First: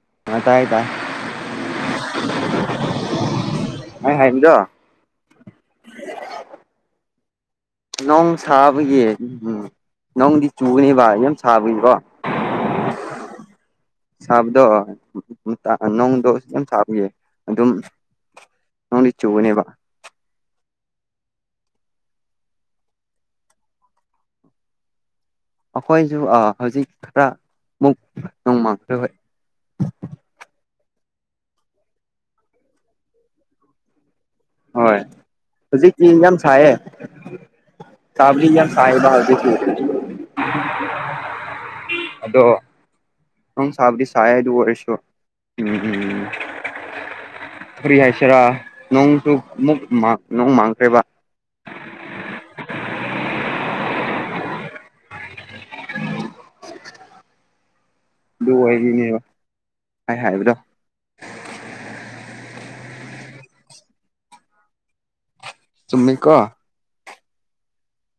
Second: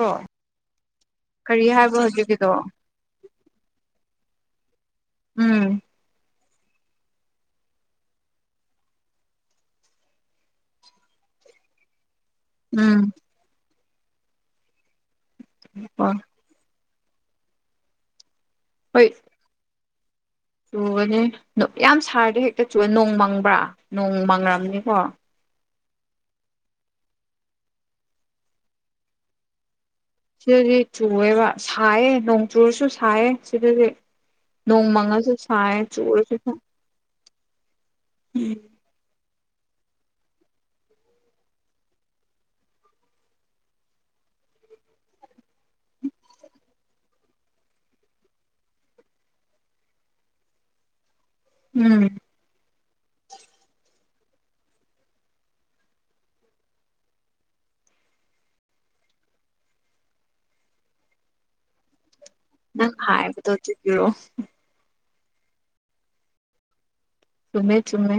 ꯑꯣ ꯑ ꯇꯥꯏ ꯇꯥꯏ ꯀꯔꯤ ꯍꯥꯏꯕ ꯍꯧꯖꯤꯛꯀꯤꯗꯣ ꯑꯩ ꯍꯥꯏꯃꯤꯗꯣ ꯎꯝ ꯅꯣꯡ ꯁꯥꯕꯒꯤ ꯎꯝ ꯅꯣꯡꯗꯤ ꯆꯨꯒꯅꯦꯕꯚ ꯌꯥꯝ ꯁꯥꯕꯒꯤꯀꯣ ꯎꯝ ꯁꯥꯕꯗ ꯍꯣꯏ ꯅꯣꯡꯗꯣ ꯌꯥꯝ ꯁꯥꯄꯌꯦ ꯑꯗꯨꯝ ꯍꯣꯏ ꯅꯣꯡꯗꯤ ꯆꯨꯕꯅꯦꯕ ꯆꯨꯒꯅꯤ ꯌꯥꯝ ꯁꯥꯔꯗꯤ ꯍꯦꯛꯇ ꯆꯨ ꯅꯣꯡ ꯃꯪꯕ꯭ꯔꯥ ꯅꯣꯡ ꯃꯪꯉꯝꯅꯤꯀꯣ ꯑꯩꯈꯣꯏꯁꯨ ꯍꯧꯖꯤꯛ ꯈꯔ ꯃꯨꯛ ꯅꯣꯡꯃꯡꯈ꯭ꯔ ꯍꯣꯏ ꯁꯤꯗꯗꯤ ꯆꯨꯦꯋꯦ ꯁꯥꯏꯌꯦ ꯅꯣꯡ ꯆꯨꯔꯁꯨ ꯁꯥꯏꯌꯦ ꯁꯤꯗꯗꯤ ꯍꯣꯏ ꯅꯣꯡꯃꯪꯉꯁꯨ ꯁꯥꯏ ꯍꯧꯖꯤꯛꯇꯤ ꯆꯨꯔꯁꯨ ꯁꯥꯏ ꯀꯥꯕꯂꯤ ꯌꯥ ꯁꯥꯦꯕꯖꯤ [inaudible] ꯑꯗꯣ ꯕꯁ ꯑꯗꯨ ꯑꯣꯏꯔꯁꯨꯣ ꯎꯝꯝ ꯐꯔꯤ ꯍꯥꯏꯁꯤꯔꯥ ꯅꯣꯡꯁꯨ ꯑꯃꯨꯛ ꯅꯣꯡ ꯃꯥꯡꯈ꯭ꯔꯦꯕ ꯎꯝ ꯎꯝ ꯑꯗꯨ ꯑꯣꯏꯔꯤꯅꯦꯕ ꯍꯥꯏ ꯍꯥꯏꯕꯗꯣ ꯅꯪ ꯍꯥꯏꯕ ꯆꯣ ꯆꯨꯝꯃꯤ ꯀꯣ ꯆꯨꯝꯃꯦ ꯆꯨꯝꯃꯦ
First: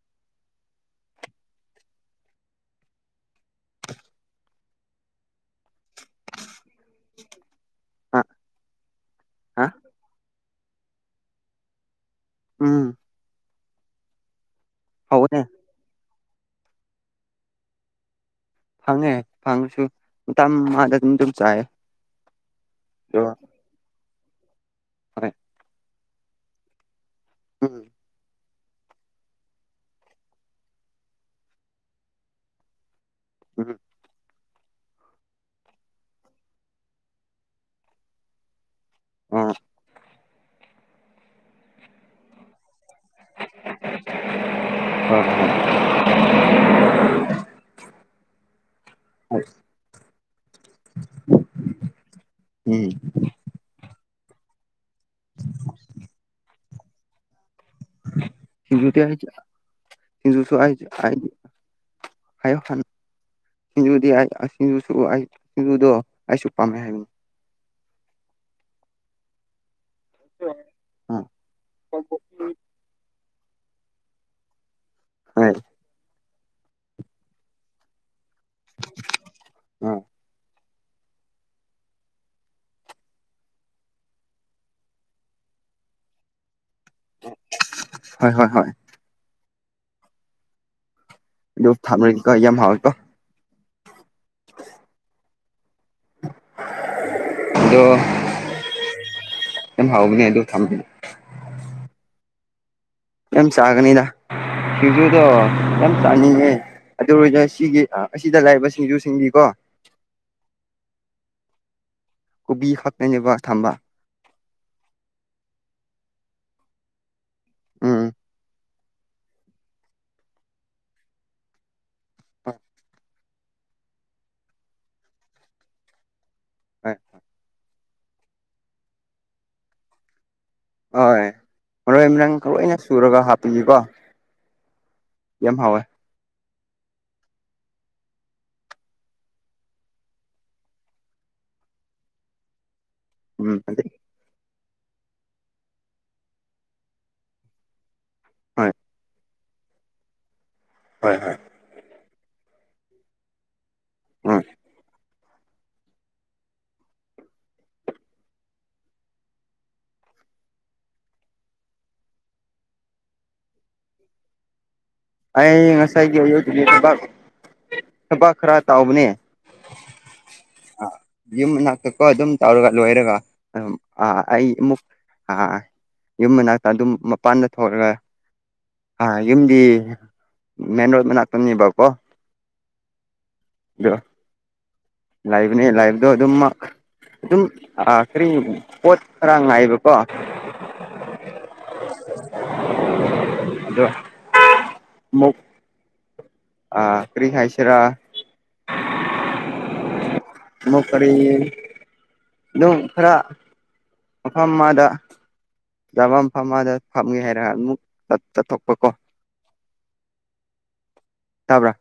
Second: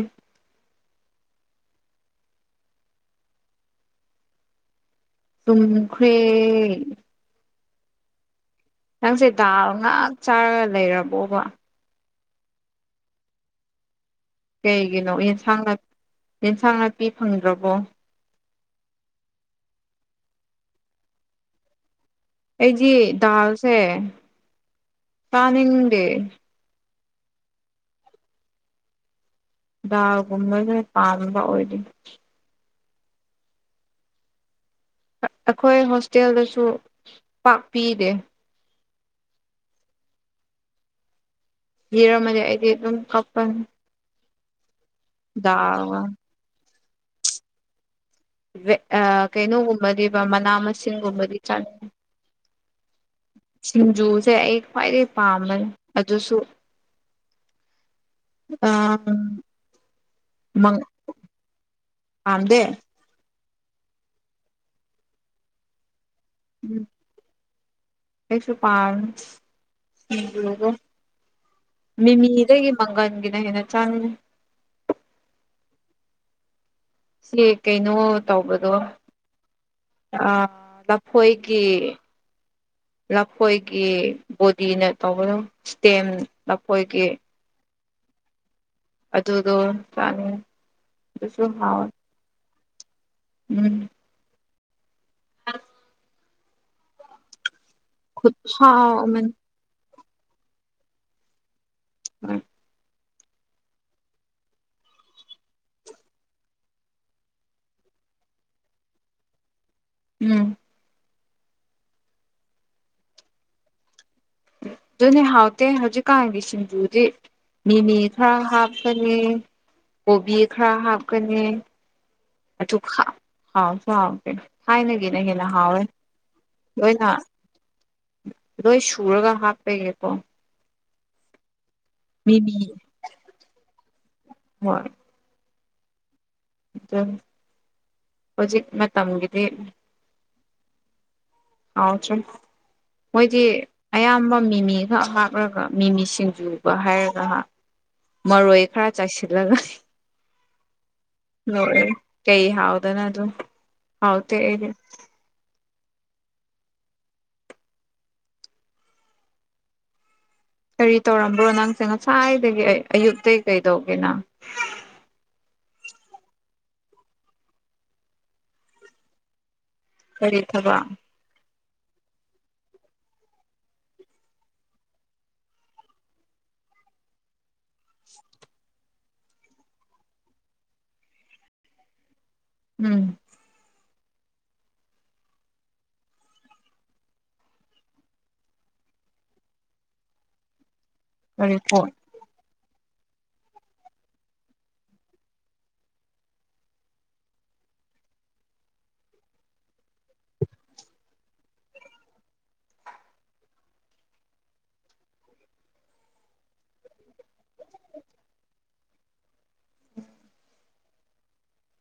ꯇꯝꯈꯦ ꯑ ꯅꯪꯁꯦ ꯗꯥꯜ ꯉꯥꯛ ꯆꯥꯔꯒ ꯂꯩꯔꯕꯣꯕ ꯎꯝ ꯀꯩꯒꯤꯅꯣ ꯍꯧꯕꯅꯦ ꯌꯦꯟꯁꯥꯡ ꯅꯥ ꯌꯦꯟꯁꯥꯡ ꯅꯥꯄꯤ ꯐꯪꯗ꯭ꯔꯕꯣ ꯐꯪꯉꯦ ꯐꯪꯉꯁꯨ ꯃꯇꯝ ꯃꯥꯗ ꯑꯗꯨꯝ ꯑꯗꯨꯝ ꯆꯥꯏꯌꯦ ꯑꯩꯗꯤ ꯗꯥꯜꯁꯦ ꯍꯣꯏ ꯇꯥꯅꯤꯡꯗꯦ ꯎꯝ ꯗꯥꯒꯨꯝꯕꯁꯦ ꯄꯥꯝꯕ ꯑꯣꯏꯗꯤ ꯎꯝ ꯑꯩꯈꯣꯏ ꯍꯣꯁꯇꯦꯜꯗꯁꯨ ꯄꯥꯛꯄꯤꯔꯦ ꯑ ꯌꯦꯔꯝꯃꯅꯤ ꯑꯩꯗꯤ ꯑꯗꯨꯝ ꯍꯥꯞꯄꯅꯤ [unintelligible] [unintelligible] ꯍꯣꯏ ꯀꯩꯅꯣꯒꯨꯝꯕꯗꯤꯕ ꯃꯅꯥ ꯃꯁꯤꯡ ꯁꯤꯁꯤꯡꯒꯣꯕꯗꯤ ꯆ ꯎꯝ ꯁꯤꯁꯤꯡꯖꯨꯁꯦ ꯑꯩ ꯈ꯭ꯋꯥꯏꯗꯩ ꯄꯥꯝꯃꯦ ꯑꯗꯨꯁꯨ ꯁꯤꯡꯖꯨ ꯑꯥ ꯍꯥꯏ ꯍꯖꯁꯨ ꯍꯥꯏ ꯍꯥꯏꯗꯤ ꯄꯥꯃꯗꯦ ꯁꯤꯡꯖꯨꯗꯤ ꯑꯩ ꯁꯤꯡꯖꯨꯁꯨ ꯑꯩ ꯁꯤꯡꯖꯨꯗꯣ ꯑꯩꯁꯨ ꯄꯥꯝꯃꯦ ꯍꯥꯏꯕꯅꯤ ꯀꯩꯁꯨ ꯄꯥꯟ ꯑ ꯃꯤꯃꯤꯗꯒꯤ ꯃꯪꯒꯜꯒꯤꯅ ꯍꯦꯟꯅ ꯆꯥꯅꯤꯡ ꯍꯣꯏ ꯁꯤ ꯀꯩꯅꯣ ꯇꯧꯕꯗꯣ ꯑ ꯂꯐꯣꯏꯒꯤ ꯂꯐꯣꯏꯒꯤ ꯕꯣꯗꯤꯅ ꯇꯧꯕꯗ ꯏꯁꯇꯦꯝ ꯂꯐꯣꯏꯒꯤ ꯍꯣꯏ ꯍꯣꯏ ꯍꯣꯏ ꯑꯗꯨꯗꯣ ꯆꯥꯅꯤꯡꯉꯦ ꯑꯗꯨꯁꯨ ꯑꯗꯨ ꯍꯥꯎꯋꯦ ꯊ ꯀ ꯌꯥꯝ ꯍꯥꯎ ꯎꯝ ꯑꯗꯣ ꯈꯨꯠꯁꯥ ꯑꯃꯅꯦ ꯝ ꯍꯥꯎ ꯄꯅꯦ ꯍꯥꯏꯗ ꯊꯝ ꯄꯅꯤ [unintelligible] ꯌꯥꯝ ꯆꯥꯒꯅꯤꯗ ꯁꯤꯡꯖꯨꯗ ꯌꯥꯝ ꯆꯥꯅꯤ ꯑꯗꯨꯔ ꯑꯣꯏꯅꯅ ꯁꯤꯒꯤ ꯑꯁꯤꯗ ꯂꯥꯛꯏꯕ ꯁꯤꯡꯖꯨ ꯁꯤꯡꯕꯤꯀꯣ ꯎꯝ ꯀꯣꯕꯤ ꯈꯛꯅꯕ ꯊꯝꯕ ꯑꯗꯨꯅꯦ ꯍꯥꯎꯇꯦ ꯍꯧꯖꯤꯛꯀꯥꯟꯒꯤ ꯁꯤꯡꯖꯨꯗꯤ ꯃꯤꯃꯤ ꯎꯝ ꯈꯔ ꯍꯥꯞꯄ ꯍꯥꯞꯀꯅꯤ ꯀꯣꯕꯤ ꯈꯔ ꯍꯥꯞꯀꯅꯤ ꯑꯗꯨ ꯍꯥꯎꯁꯨ ꯍꯥꯎꯗꯦ ꯊꯥꯏꯅꯒꯤꯅ ꯍꯦꯟꯅ ꯍꯥꯎꯋꯦ ꯍꯣꯏ ꯂꯣꯏꯅ ꯂꯣꯏ ꯁꯨꯔꯒ ꯍꯥꯞꯄꯒꯦꯀꯣ ꯍꯣꯏ ꯃꯔꯣꯏ ꯃꯔꯥꯡ ꯃꯤꯃꯤ ꯂꯣꯏꯅ ꯁꯨꯔꯒ ꯍꯥꯞꯄꯤꯌꯀꯣ ꯌꯥꯝ ꯍꯥꯎꯋꯥꯦ ꯑ ꯍꯧꯖꯤꯛ ꯃꯇꯝꯒꯤꯗꯤ ꯑꯥꯎꯁꯦ ꯃꯣꯏꯗꯤ ꯎꯝ ꯑꯌꯥꯝꯕ ꯃꯤꯃꯤꯒ ꯀꯔꯒ ꯃꯤꯃꯤ ꯁꯤꯡꯖꯨꯕ ꯍꯥꯏꯔꯒ ꯃꯔꯣꯏ ꯍꯣꯏ ꯈꯔ ꯆꯥꯏꯁꯤꯜꯂꯒ ꯍꯣꯏ ꯍꯣꯏ ꯀꯩ ꯍꯥꯎꯗꯅ ꯑꯗꯨ ꯍꯥꯎ ꯎꯝ ꯇꯗꯤ ꯀꯔꯤ ꯇꯧꯔꯝꯕ꯭ꯔꯣ ꯅꯪꯁꯦ ꯉꯁꯥꯏꯗꯒꯤ ꯑꯌꯨꯛꯇꯇꯩꯒꯤ ꯀꯩꯗꯧꯒꯦꯅꯪ ꯑꯩ ꯉꯁꯥꯏꯒꯤ ꯑꯌꯒꯤ ꯊꯕꯛ ꯊꯕꯛ ꯈꯔ ꯇꯥꯎꯕꯅꯦ ꯀꯔꯤ ꯊꯕꯥꯛ ꯌꯨꯝ ꯃꯅꯥꯛꯇꯛꯀ ꯑꯗꯨꯝ ꯇꯧꯔꯒ ꯂꯣꯏꯔꯒ ꯑꯗꯨꯝ ꯑꯩ ꯑꯃꯨꯛ ꯑ ꯌꯨꯝ ꯃꯅꯥꯛꯇ ꯑꯗꯨꯝ ꯃꯄꯥꯟꯗ ꯊꯣꯛꯒꯦ ꯑ ꯌꯨꯝꯗꯤ ꯃꯦꯟ ꯔꯣꯗꯅꯥꯥꯛꯛꯇꯅꯦꯕꯀꯣ ꯎꯝ [inaudible] ꯂꯥꯏꯚꯅꯦ ꯂꯥꯏꯚꯗꯣ ꯑꯗꯨꯝ ꯑꯗꯨꯝ ꯀꯔꯤ ꯄꯣꯠ ꯈꯔ ꯉꯥꯏꯕꯀꯣ ꯀꯥꯔꯤ ꯐꯣꯠ ꯑꯗꯣ ꯃꯨꯛ ꯑ ꯀ꯭ꯔꯤ ꯈꯥꯏꯁꯔꯥ ꯃ ꯀꯔꯤ ꯑꯗꯨꯝ ꯈꯔ ꯃꯐꯝ ꯑꯃꯗ ꯆꯃꯝ ꯐꯝꯃꯗ ꯐꯝꯒꯦ ꯍꯥꯏꯔꯒ ꯑꯃꯨꯛ ꯆꯠꯊꯣꯛꯄ ꯀꯣ ꯇꯥꯕ꯭ꯔꯥ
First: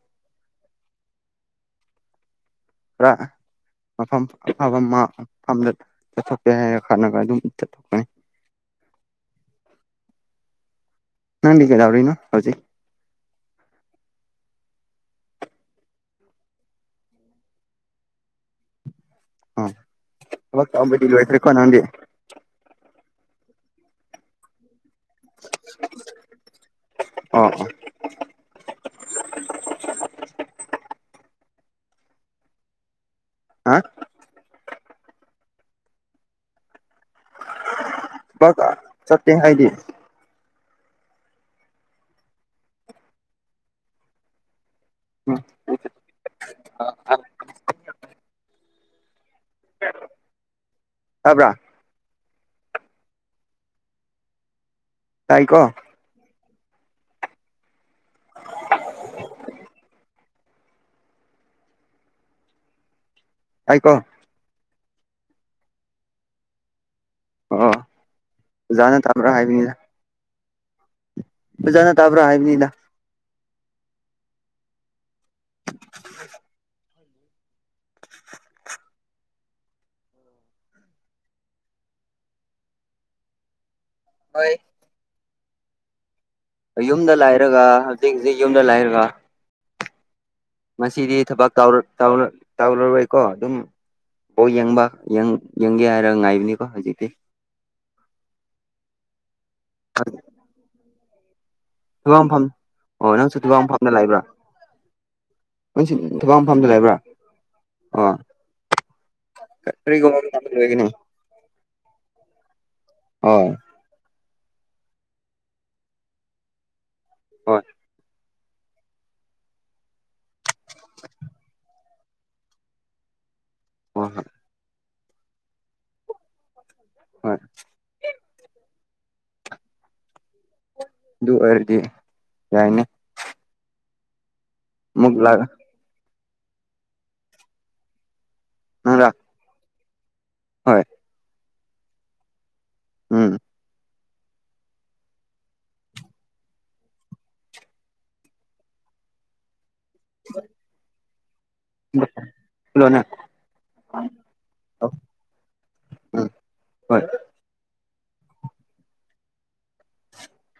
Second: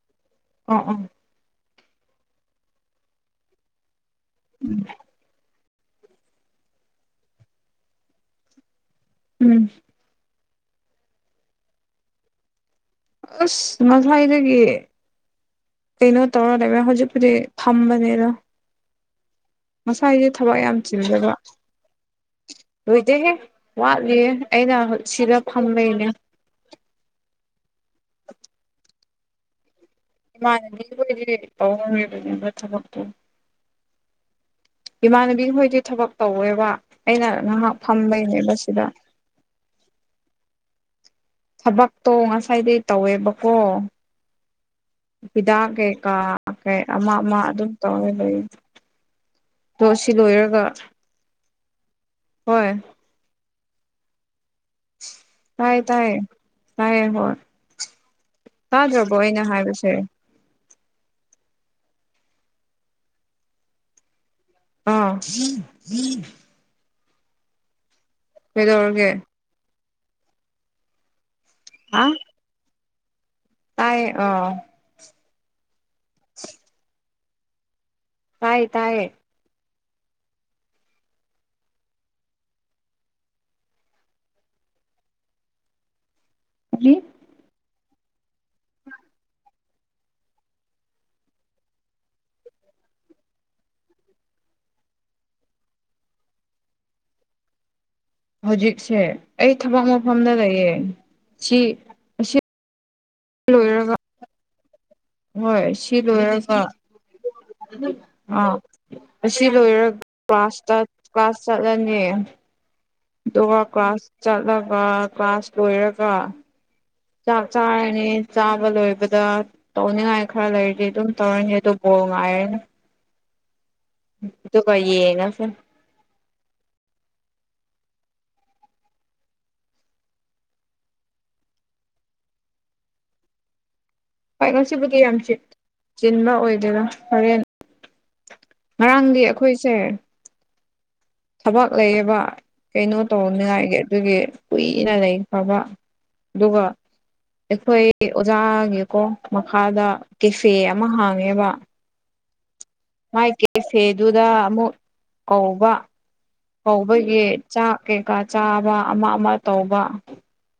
ꯑꯣ ꯑꯣ ꯄꯨꯔ ꯃꯐꯝ ꯑꯐꯝꯗ ꯆꯠꯊꯣꯛꯀꯦ ꯍꯥꯏꯔꯒ ꯈꯠꯅꯒ ꯑꯗꯨꯝ ꯆꯠꯊꯣꯛꯀꯅꯤ ꯎꯝ ꯅꯥꯟ ꯀꯩꯗꯧꯔꯤꯅꯣ ꯍꯧꯖꯤꯛ ꯑꯁ ꯃꯁꯥꯏꯗꯒꯤ ꯀꯩꯅꯣ ꯇꯧꯔ ꯂꯩꯕ꯭ꯔ ꯍꯧꯖꯤꯛ ꯍꯧꯖꯤꯛ ꯊꯝꯕꯅꯤꯅ ꯑꯣ ꯉꯁꯥꯏꯁꯦ ꯊꯕꯛ ꯌꯥꯝ ꯇꯧꯕꯗꯤ ꯆꯤꯟꯖꯕ ꯂꯣꯏꯈ꯭ꯔꯦꯀꯣ ꯅꯪꯗꯤ ꯂꯣꯏꯖꯦꯍꯦ ꯋꯥꯠꯂꯤꯌꯦꯦ ꯑꯩꯅ ꯁꯤꯗ ꯐꯝꯕꯩꯅꯦ ꯑꯣ ꯏꯃꯥꯟꯅꯕꯤꯒꯤ ꯑꯣꯏꯗꯤ ꯄꯥꯎꯍꯧꯔꯤꯕꯅꯤꯅ ꯊꯕꯛꯇꯣ ꯍꯥ ꯏꯃꯥꯟꯅꯕꯤ ꯈꯣꯏꯗꯤ ꯊꯕꯛ ꯇꯧꯋꯦꯕ ꯑꯩꯅ ꯉꯍꯥꯛ ꯁ ꯆꯠꯇꯦ ꯍꯥꯏꯗꯤ ꯊꯕꯛꯇꯣ ꯉꯁꯥꯏꯗꯩ ꯇꯧꯋꯦꯕꯀꯣ ꯏꯗꯥꯛ ꯀꯩꯒꯥ ꯑꯀꯩ ꯑꯃ ꯑꯃ ꯑꯗꯨꯝ ꯇꯧꯔ ꯂꯩ ꯑꯗꯣ ꯁꯤ ꯂꯣꯏꯔꯒ ꯇꯥꯕ꯭ꯔꯥ ꯍꯣꯏ ꯇꯥꯏꯀꯣ ꯍꯥꯏ ꯇꯥꯏꯌꯦ ꯇꯥꯏꯌꯦ ꯍꯣꯏ ꯇꯥꯗ꯭ꯔꯕꯣ ꯑꯩꯅ ꯍꯥꯏꯕꯁꯦ ꯇꯥꯏꯀꯣ ꯑꯥ ꯑꯣ ꯑꯣꯖꯥꯅ ꯀꯩꯗꯧꯔꯒꯦ ꯇꯥꯃ꯭ꯔꯥ ꯍꯥꯏꯕꯅꯤꯅ ꯑꯣꯖꯥ ꯇꯥꯕ꯭ꯔꯥ ꯍꯥꯏꯅꯤꯂ ꯇꯥꯏ ꯑꯣ [unintelligible] ꯇꯥꯏ ꯇꯥꯏꯌꯦ ꯍꯣꯏ ꯌꯨꯝꯗ ꯂꯥꯏꯔꯒ ꯍꯧꯖꯤꯛ ꯍꯧꯖꯤꯛ ꯌꯨꯝꯗ ꯂꯥꯏꯔꯒ ꯉꯗꯤ ꯊꯕꯛ ꯇꯧꯔꯔꯣꯏꯀꯣ ꯑꯗꯨꯝ ꯑꯣ ꯌꯦꯡꯕ ꯌꯦꯡꯒꯦ ꯍꯥꯏꯔꯒ ꯉꯥꯏꯕꯅꯤꯀꯣ ꯍꯧꯖꯤꯛꯇꯤ ꯍꯧꯖꯤꯛꯁꯦ ꯑꯩ ꯊꯕꯛ ꯃꯐꯝꯗ ꯂꯩꯌꯦ ꯁꯤ ꯊꯨ ꯑꯁꯤ ꯃꯐꯝ ꯑꯣ ꯅꯪꯁꯨ ꯊꯨꯕꯥ ꯃꯐꯝꯅ ꯂꯣꯏꯔꯒ ꯂꯥꯛꯏꯕ꯭ꯔꯥ ꯊꯧꯕꯥ ꯃꯐꯝꯗ ꯂꯩꯕ꯭ꯔꯥ ꯑꯣ ꯑ ꯑꯁꯤ ꯂꯣꯏꯔꯒ ꯀꯔꯤꯒꯨꯝꯕ ꯃꯇꯝꯗ ꯀ꯭ꯂꯥꯁ ꯂꯣꯏꯒꯅꯤ ꯀ꯭ꯂꯥꯁ ꯆꯠꯂꯅꯤ [unintelligible] ꯍꯣꯏ ꯑꯗꯨꯒ ꯀ꯭ꯂꯥꯁ ꯆꯠꯂꯒ ꯀ꯭ꯂꯥꯁ ꯂꯣꯏꯔꯒ ꯆꯥꯛ ꯆꯥ ꯍꯣꯏ ꯆꯥꯕ ꯂꯣꯏꯕꯗ ꯇꯧꯅꯤꯉꯥꯏ ꯈꯔ ꯂꯩꯔꯗꯤ ꯑꯗꯨꯝ ꯇꯧꯔꯅꯤ ꯑꯗꯨ ꯕꯣꯔ ꯉꯥꯏꯔꯅꯤ ꯑꯣ ꯇ ꯀꯦ ꯅ ꯐ ꯍꯣꯏ ꯑꯗꯨ ꯑꯣꯏꯔꯗꯤ ꯌꯥꯏꯅꯦ ꯈ꯭ꯋꯥꯏ ꯉꯁꯤꯕꯨꯗꯤ ꯑꯃꯨꯛ ꯌꯥꯝ ꯂꯥꯛ ꯆꯤꯟꯕ ꯑꯣꯏꯗꯦꯔꯥ ꯍꯣꯔꯦꯟ ꯅꯪꯔꯥ ꯉꯔꯥꯡꯗꯤ ꯑꯩꯈꯣꯏꯁꯦ ꯍꯣꯏ ꯊꯕꯛ ꯂꯩꯌꯦꯕ ꯀꯩꯅꯣ ꯎꯝ ꯇꯧꯅꯤꯉꯥꯏꯒꯤ ꯑꯗꯨꯒꯤ ꯀꯨꯏꯅ ꯂꯩꯈꯔꯥꯕ ꯑꯗꯨꯒꯥ ꯑꯩꯈꯣꯏ ꯑꯣꯖꯥꯒꯤꯀꯣ ꯃꯈꯥꯗ ꯀꯦꯐꯦ ꯑꯃ ꯍꯥꯡꯉꯦꯕ [unintelligible] ꯂꯣꯅꯦ ꯃꯥꯏ ꯀꯦꯐꯦꯗꯨꯗ ꯑꯃꯨꯛ ꯀꯧꯕ ꯎꯝ ꯍꯣꯏ ꯀꯧꯕꯒꯤ ꯆꯥꯛ ꯀꯩꯀꯥ ꯆꯥꯕ ꯑꯃꯥ ꯑꯃꯥ ꯇꯧꯕ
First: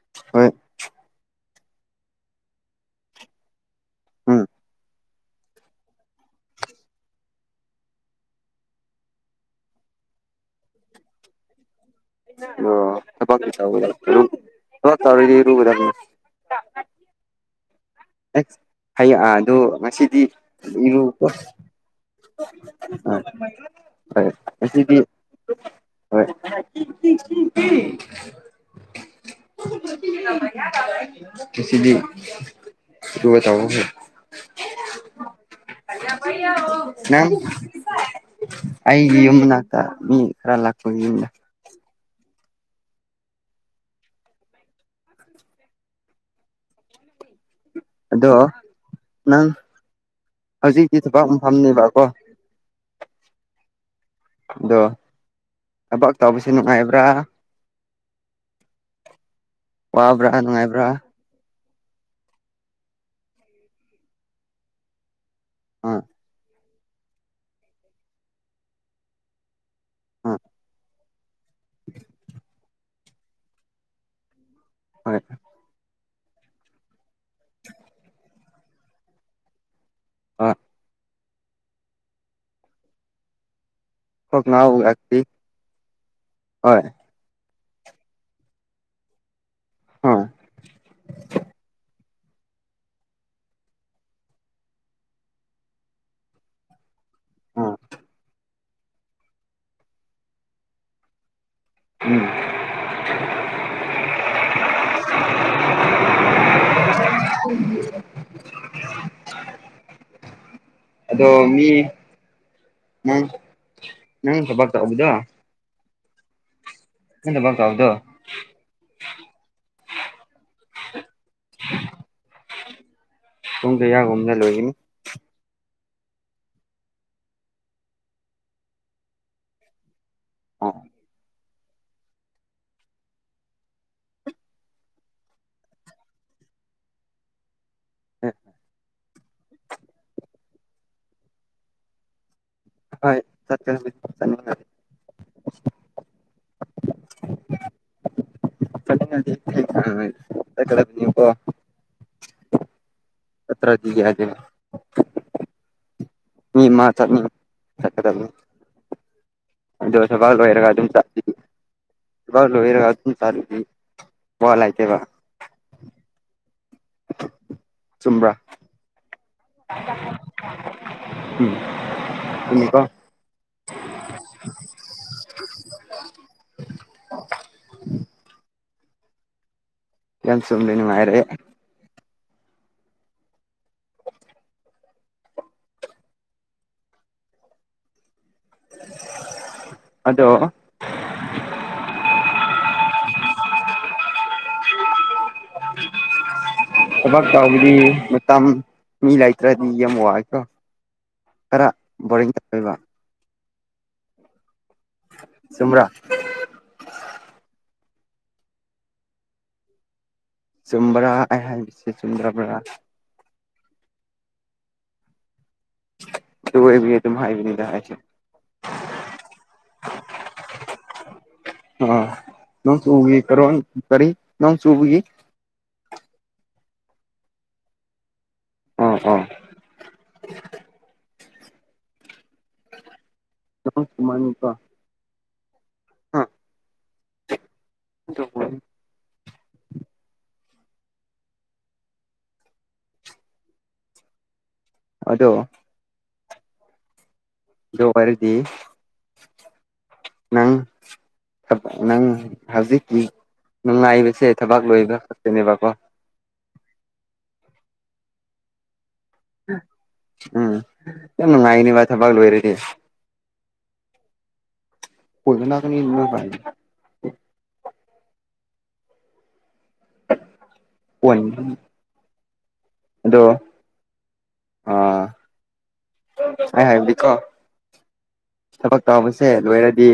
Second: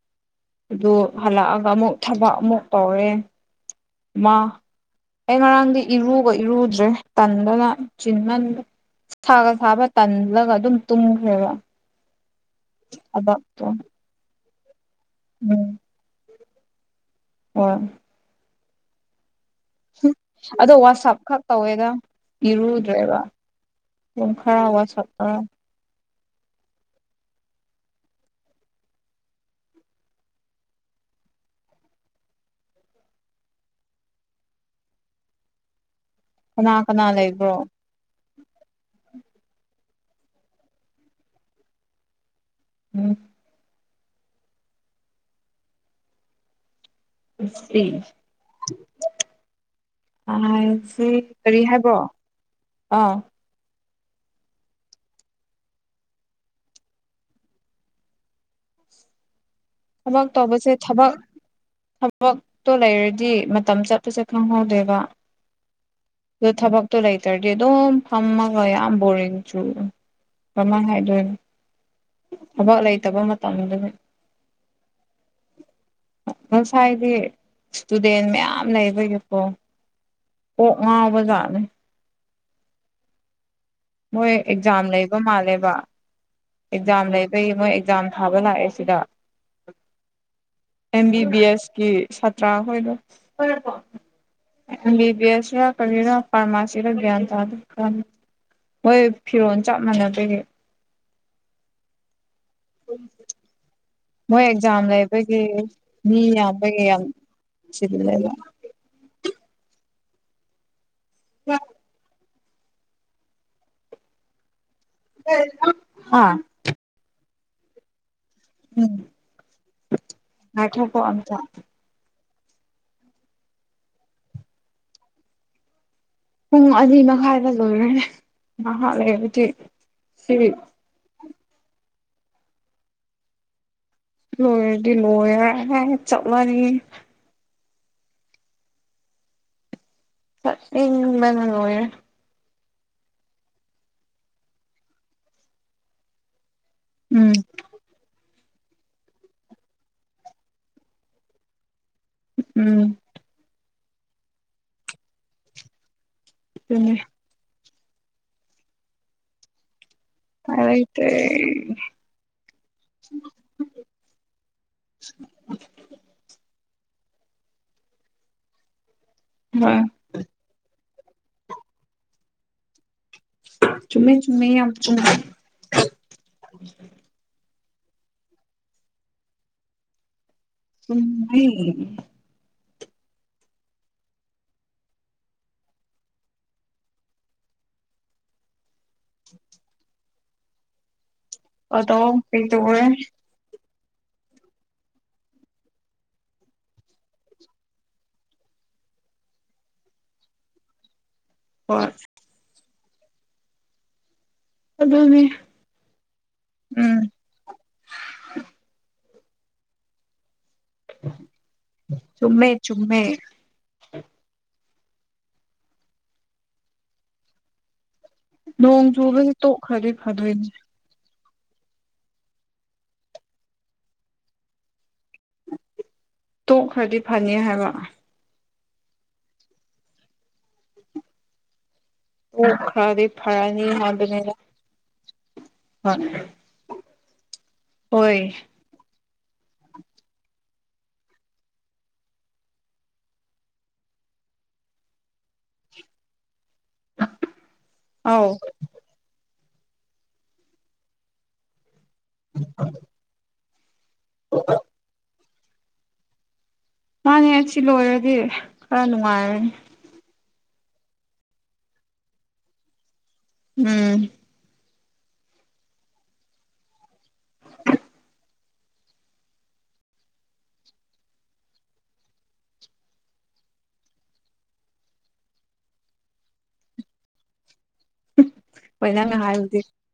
[unintelligible] ꯑꯗꯨ ꯍꯜꯂꯛꯑꯒ ꯑꯃꯨꯛ ꯊꯕꯛ ꯑꯃꯨꯛ ꯇꯧꯔꯦ ꯃꯥ ꯎꯝ ꯑꯩ ꯉꯔꯥꯡꯗꯤ ꯏꯔꯨꯒ ꯏꯔꯨꯗ꯭ꯔꯦ ꯇꯟꯗꯅ ꯆꯤꯟꯃꯟ ꯁꯥꯒ ꯁꯥꯕ ꯇꯜꯂꯒ ꯑꯗꯨꯝ ꯇꯨꯝꯈ꯭ꯔꯦꯕ ꯊꯕꯛꯇꯣ ꯎꯝ [unintelligible] ꯍꯣꯏ ꯍꯩ ꯑꯥ ꯑꯗꯨꯕꯨ ꯑꯗꯣ ꯋꯥꯁꯞ ꯈꯛ ꯇꯧꯋꯦꯗ ꯏꯔꯨꯗ꯭ꯔꯦꯕ ꯑꯥ ꯍꯣꯏ ꯄꯨꯝ ꯈꯔ ꯉꯁꯤꯗꯤ ꯋꯥꯁꯞ ꯇꯧ ꯍꯣꯏ ꯁꯤꯗꯤ ꯑꯗꯨꯒꯥ ꯇꯧꯕꯥꯒꯤ ꯀꯅꯥ ꯀꯅꯥ ꯂꯩꯕ꯭ꯔꯣ ꯑꯩꯒꯤ ꯌꯨꯝ ꯃꯥꯅꯥꯛꯇ ꯃꯤ ꯈꯔ ꯂꯥꯛꯄꯒꯤ ꯎꯝ ꯁꯤ ꯑꯗꯣ ꯅꯪ ꯑꯥ ꯍꯧꯖꯤꯛꯇꯤ ꯁꯤ ꯊꯕꯛ ꯀꯔꯤ ꯃꯐꯝꯅꯦꯕꯀꯣ ꯍꯥꯏꯕꯔꯣ ꯑꯥ ꯑꯗꯣ ꯊꯥꯕꯛ ꯇꯧꯕꯁꯦ ꯅꯨꯡꯉꯥꯏꯕ꯭ꯔꯥ ꯊꯥꯕꯛ ꯋꯥꯕ꯭ꯔꯥ ꯇꯣꯕꯁꯦ ꯅꯨꯡꯉꯥꯏꯕ꯭ꯔꯥ ꯊꯥꯕꯛ ꯊꯕꯛꯇꯣ ꯂꯩꯔꯗꯤ ꯃꯇꯝ ꯆꯠꯄꯁꯦ ꯈꯪꯍꯧꯗꯦꯕ ꯑꯥ ꯑꯗꯣ ꯊꯕꯛꯇꯣ ꯂꯩꯇ꯭ꯔꯗꯤ ꯑꯗꯨꯝ ꯐꯝꯃꯥꯒ ꯌꯥꯝ ꯕꯣꯔꯤꯡ ꯆꯨꯏ ꯑꯥ ꯀꯃꯥꯏꯅ ꯍꯥꯏꯗꯣꯏꯅꯣ [inaudible] ꯊꯥꯕꯛ ꯂꯩꯇꯕ ꯃꯇꯝꯗꯨ ꯍꯣꯏ ꯉꯁꯥꯏꯗꯤ ꯏꯁꯇꯨꯗꯦꯟ ꯃꯌꯥꯝ ꯂꯩꯕꯒꯤꯀꯣ ꯑꯥ ꯀꯣꯛ ꯉꯥꯎꯕꯖꯥꯠꯅꯦ ꯃꯣꯏ ꯀꯣꯛ ꯑꯦꯛꯖꯥꯝ ꯂꯩꯕ ꯉꯥꯎꯒꯛꯇꯤ ꯃꯥꯜꯂꯦꯕ ꯍꯣꯏ ꯑꯦꯛꯖꯥꯝ ꯂꯩꯕꯒꯤ ꯃꯣꯏ ꯑꯦꯛꯖꯥꯝ ꯊꯥꯕ ꯂꯥꯛꯑꯦ ꯁꯤꯗ ꯑꯥ ꯑꯦꯝ ꯕꯤ ꯕꯤ ꯑꯦꯁ ꯀꯤ ꯁꯥꯇ꯭ꯔꯥ ꯍꯣꯏꯗꯣ ꯑꯦꯝ ꯕꯤ ꯕꯤ ꯑꯦꯁ ꯔꯥ ꯀꯔꯤꯔꯥ ꯐꯥꯔꯃꯥꯁꯤꯔꯥ ꯒꯌ꯭ꯥꯟ ꯇꯥꯗꯦ ꯑꯥ ꯃꯣꯏ ꯐꯤꯔꯣꯜ ꯆꯞ ꯃꯥꯟꯅꯕꯒꯤ ꯎꯝ ꯃꯣꯏ ꯑꯦꯛꯖꯥꯝ ꯂꯩꯕꯒꯤ ꯃꯤ ꯌꯥꯝꯕꯒꯤ ꯌꯥꯝ ꯆꯤꯟꯂꯦꯕ ꯑꯗꯣ ꯃꯤ ꯅꯪ ꯅꯪ ꯊꯥꯕꯛꯇꯣ ꯑꯗꯨꯗꯥ ꯍꯣꯏ [inaudible] [inaudible] ꯎꯝ ꯉꯥꯏꯈꯣꯀꯣ ꯑꯝꯇꯥ ꯄꯨꯡ ꯀꯌꯥ ꯒꯨꯝꯕꯗꯥ ꯂꯣꯏꯒꯅꯤ ꯄꯨꯡ ꯑꯅꯤ ꯃꯈꯥꯏꯗ ꯂꯣꯏꯔꯦꯍꯦ ꯉꯩꯍꯥꯛ ꯂꯩꯔꯗꯤ ꯁꯤ ꯑꯥ ꯂꯣꯏꯔꯗꯤ ꯂꯣꯏꯔꯦꯍꯦ ꯆꯠꯂꯅꯤ [inaudible] ꯆꯠꯅꯤꯡꯕꯅ ꯂꯣꯏꯔꯦ ꯑꯍꯣꯏ ꯆꯠꯀꯅꯤ ꯆꯠꯅꯕ ꯂꯩ ꯎꯝ ꯆꯠꯀꯗꯕꯅꯤꯀꯣ ꯎꯝ ꯆꯠꯇ꯭ꯔꯥꯗꯤ ꯌꯥꯗꯦꯕ ꯃꯤ ꯃꯥ ꯑꯗꯨꯅꯦ ꯆꯠꯅꯤꯡ ꯆꯠꯀꯗꯕꯅꯤ ꯑꯗꯣ ꯊꯕꯛ ꯎꯄꯥꯏ ꯂꯣꯢꯔꯒ ꯑꯗꯨꯝ ꯂꯩꯇꯦ ꯆꯠꯒꯅꯤ ꯚꯣꯠ ꯂꯣꯏꯔꯒ ꯑꯗꯨꯝ ꯋꯥꯟꯂꯩꯇꯦꯕ ꯆꯨꯝꯕ꯭ꯔꯥ ꯎꯝ ꯎꯝ ꯆꯨꯝꯃꯤꯀꯣ ꯆꯨꯝꯃꯦ ꯆꯨꯝꯃꯦ ꯌꯥꯝ ꯆꯨꯝꯃꯦ ꯌꯥꯝ ꯆꯨꯝꯃꯦ ꯅꯨꯡꯉꯥꯏꯔꯦ ꯎꯝ [unintelligible] ꯑꯗꯣ ꯑꯗꯣ ꯀꯩ ꯇꯧꯔꯦ ꯊꯥꯕꯛ ꯇꯧꯕꯗꯤ ꯃꯇꯝ ꯃꯤ ꯂꯩꯇ꯭ꯔꯦ ꯌꯥꯝ ꯋꯥꯏꯀꯣ ꯇꯔꯥ ꯍꯣꯏ ꯕꯣꯔꯤꯡ ꯂꯩꯕ ꯑꯗꯨꯅꯤ ꯆꯨꯝꯕ꯭ꯔꯥ ꯎꯝ ꯆꯨꯝꯕ꯭ꯔꯥ ꯑꯩ ꯍꯥꯏꯕꯁꯦ ꯆꯨꯝꯃꯦ ꯆꯨꯝꯗ꯭ꯔꯕ꯭ꯔꯥ ꯆꯨꯝꯃꯦ ꯇꯣꯏꯕꯤ ꯑꯗꯨꯝ ꯍꯥꯏꯕꯅꯤꯗ ꯑꯩꯁꯨ ꯅꯣꯡ ꯆꯨꯕꯁꯦ ꯇꯣꯛꯈ꯭ꯔꯥꯗꯤ ꯐꯥꯗꯣꯏꯅꯦ ꯑ ꯅꯣꯡ ꯆꯨꯒꯤꯕ꯭ꯔꯣ ꯀꯔꯤ ꯅꯣꯡ ꯆꯨꯒꯤ ꯇꯣꯛꯈ꯭ꯔꯗꯤ ꯐꯥꯅꯤ ꯍꯥꯏꯕ ꯑꯣ ꯑꯣ ꯇꯣꯛꯈ꯭ꯔꯥꯗꯤ ꯐꯥꯔꯅꯤ ꯅꯣꯡ ꯍꯥꯏꯕꯅꯤꯗ ꯆꯨꯃꯟꯀꯣ ꯍ ꯍꯣꯏ ꯑꯗꯣ ꯗꯣ ꯑꯧ ꯍꯥꯏꯔꯗꯤ ꯅꯪ ꯅꯪ ꯍꯧꯖꯤꯛꯀꯤ ꯅꯨꯡꯉꯥꯏꯕꯁꯦ ꯊꯕꯛ ꯂꯣꯏꯕ ꯈꯛꯇꯅꯦꯕꯀꯣ ꯃꯥꯅꯦ ꯑꯁꯤ ꯂꯣꯏꯔꯗꯤ ꯈꯥꯔ ꯅꯨꯡꯉꯥꯏꯔ ꯎꯝ ꯐꯖꯥ ꯅꯨꯡꯉꯥꯏꯅꯤꯕ ꯃꯥ ꯊꯕꯥꯛ ꯂꯣꯏꯔꯗꯤ ꯎꯝ ꯄꯨꯣꯏꯗꯅꯥ ꯀꯅꯤ ꯏ ꯐ [unintelligible] ꯍꯣꯏꯅꯦ ꯍꯣꯏꯅꯦ [inaudible] ꯑꯗꯣ ꯑꯩ ꯍꯥꯏꯕꯗꯤꯀꯣ ꯊꯕꯛ ꯍꯣꯏ ꯅꯪꯅ ꯇꯥꯕꯁꯦ ꯍꯥꯏꯕꯗꯤ ꯂꯣꯏꯔꯗꯤ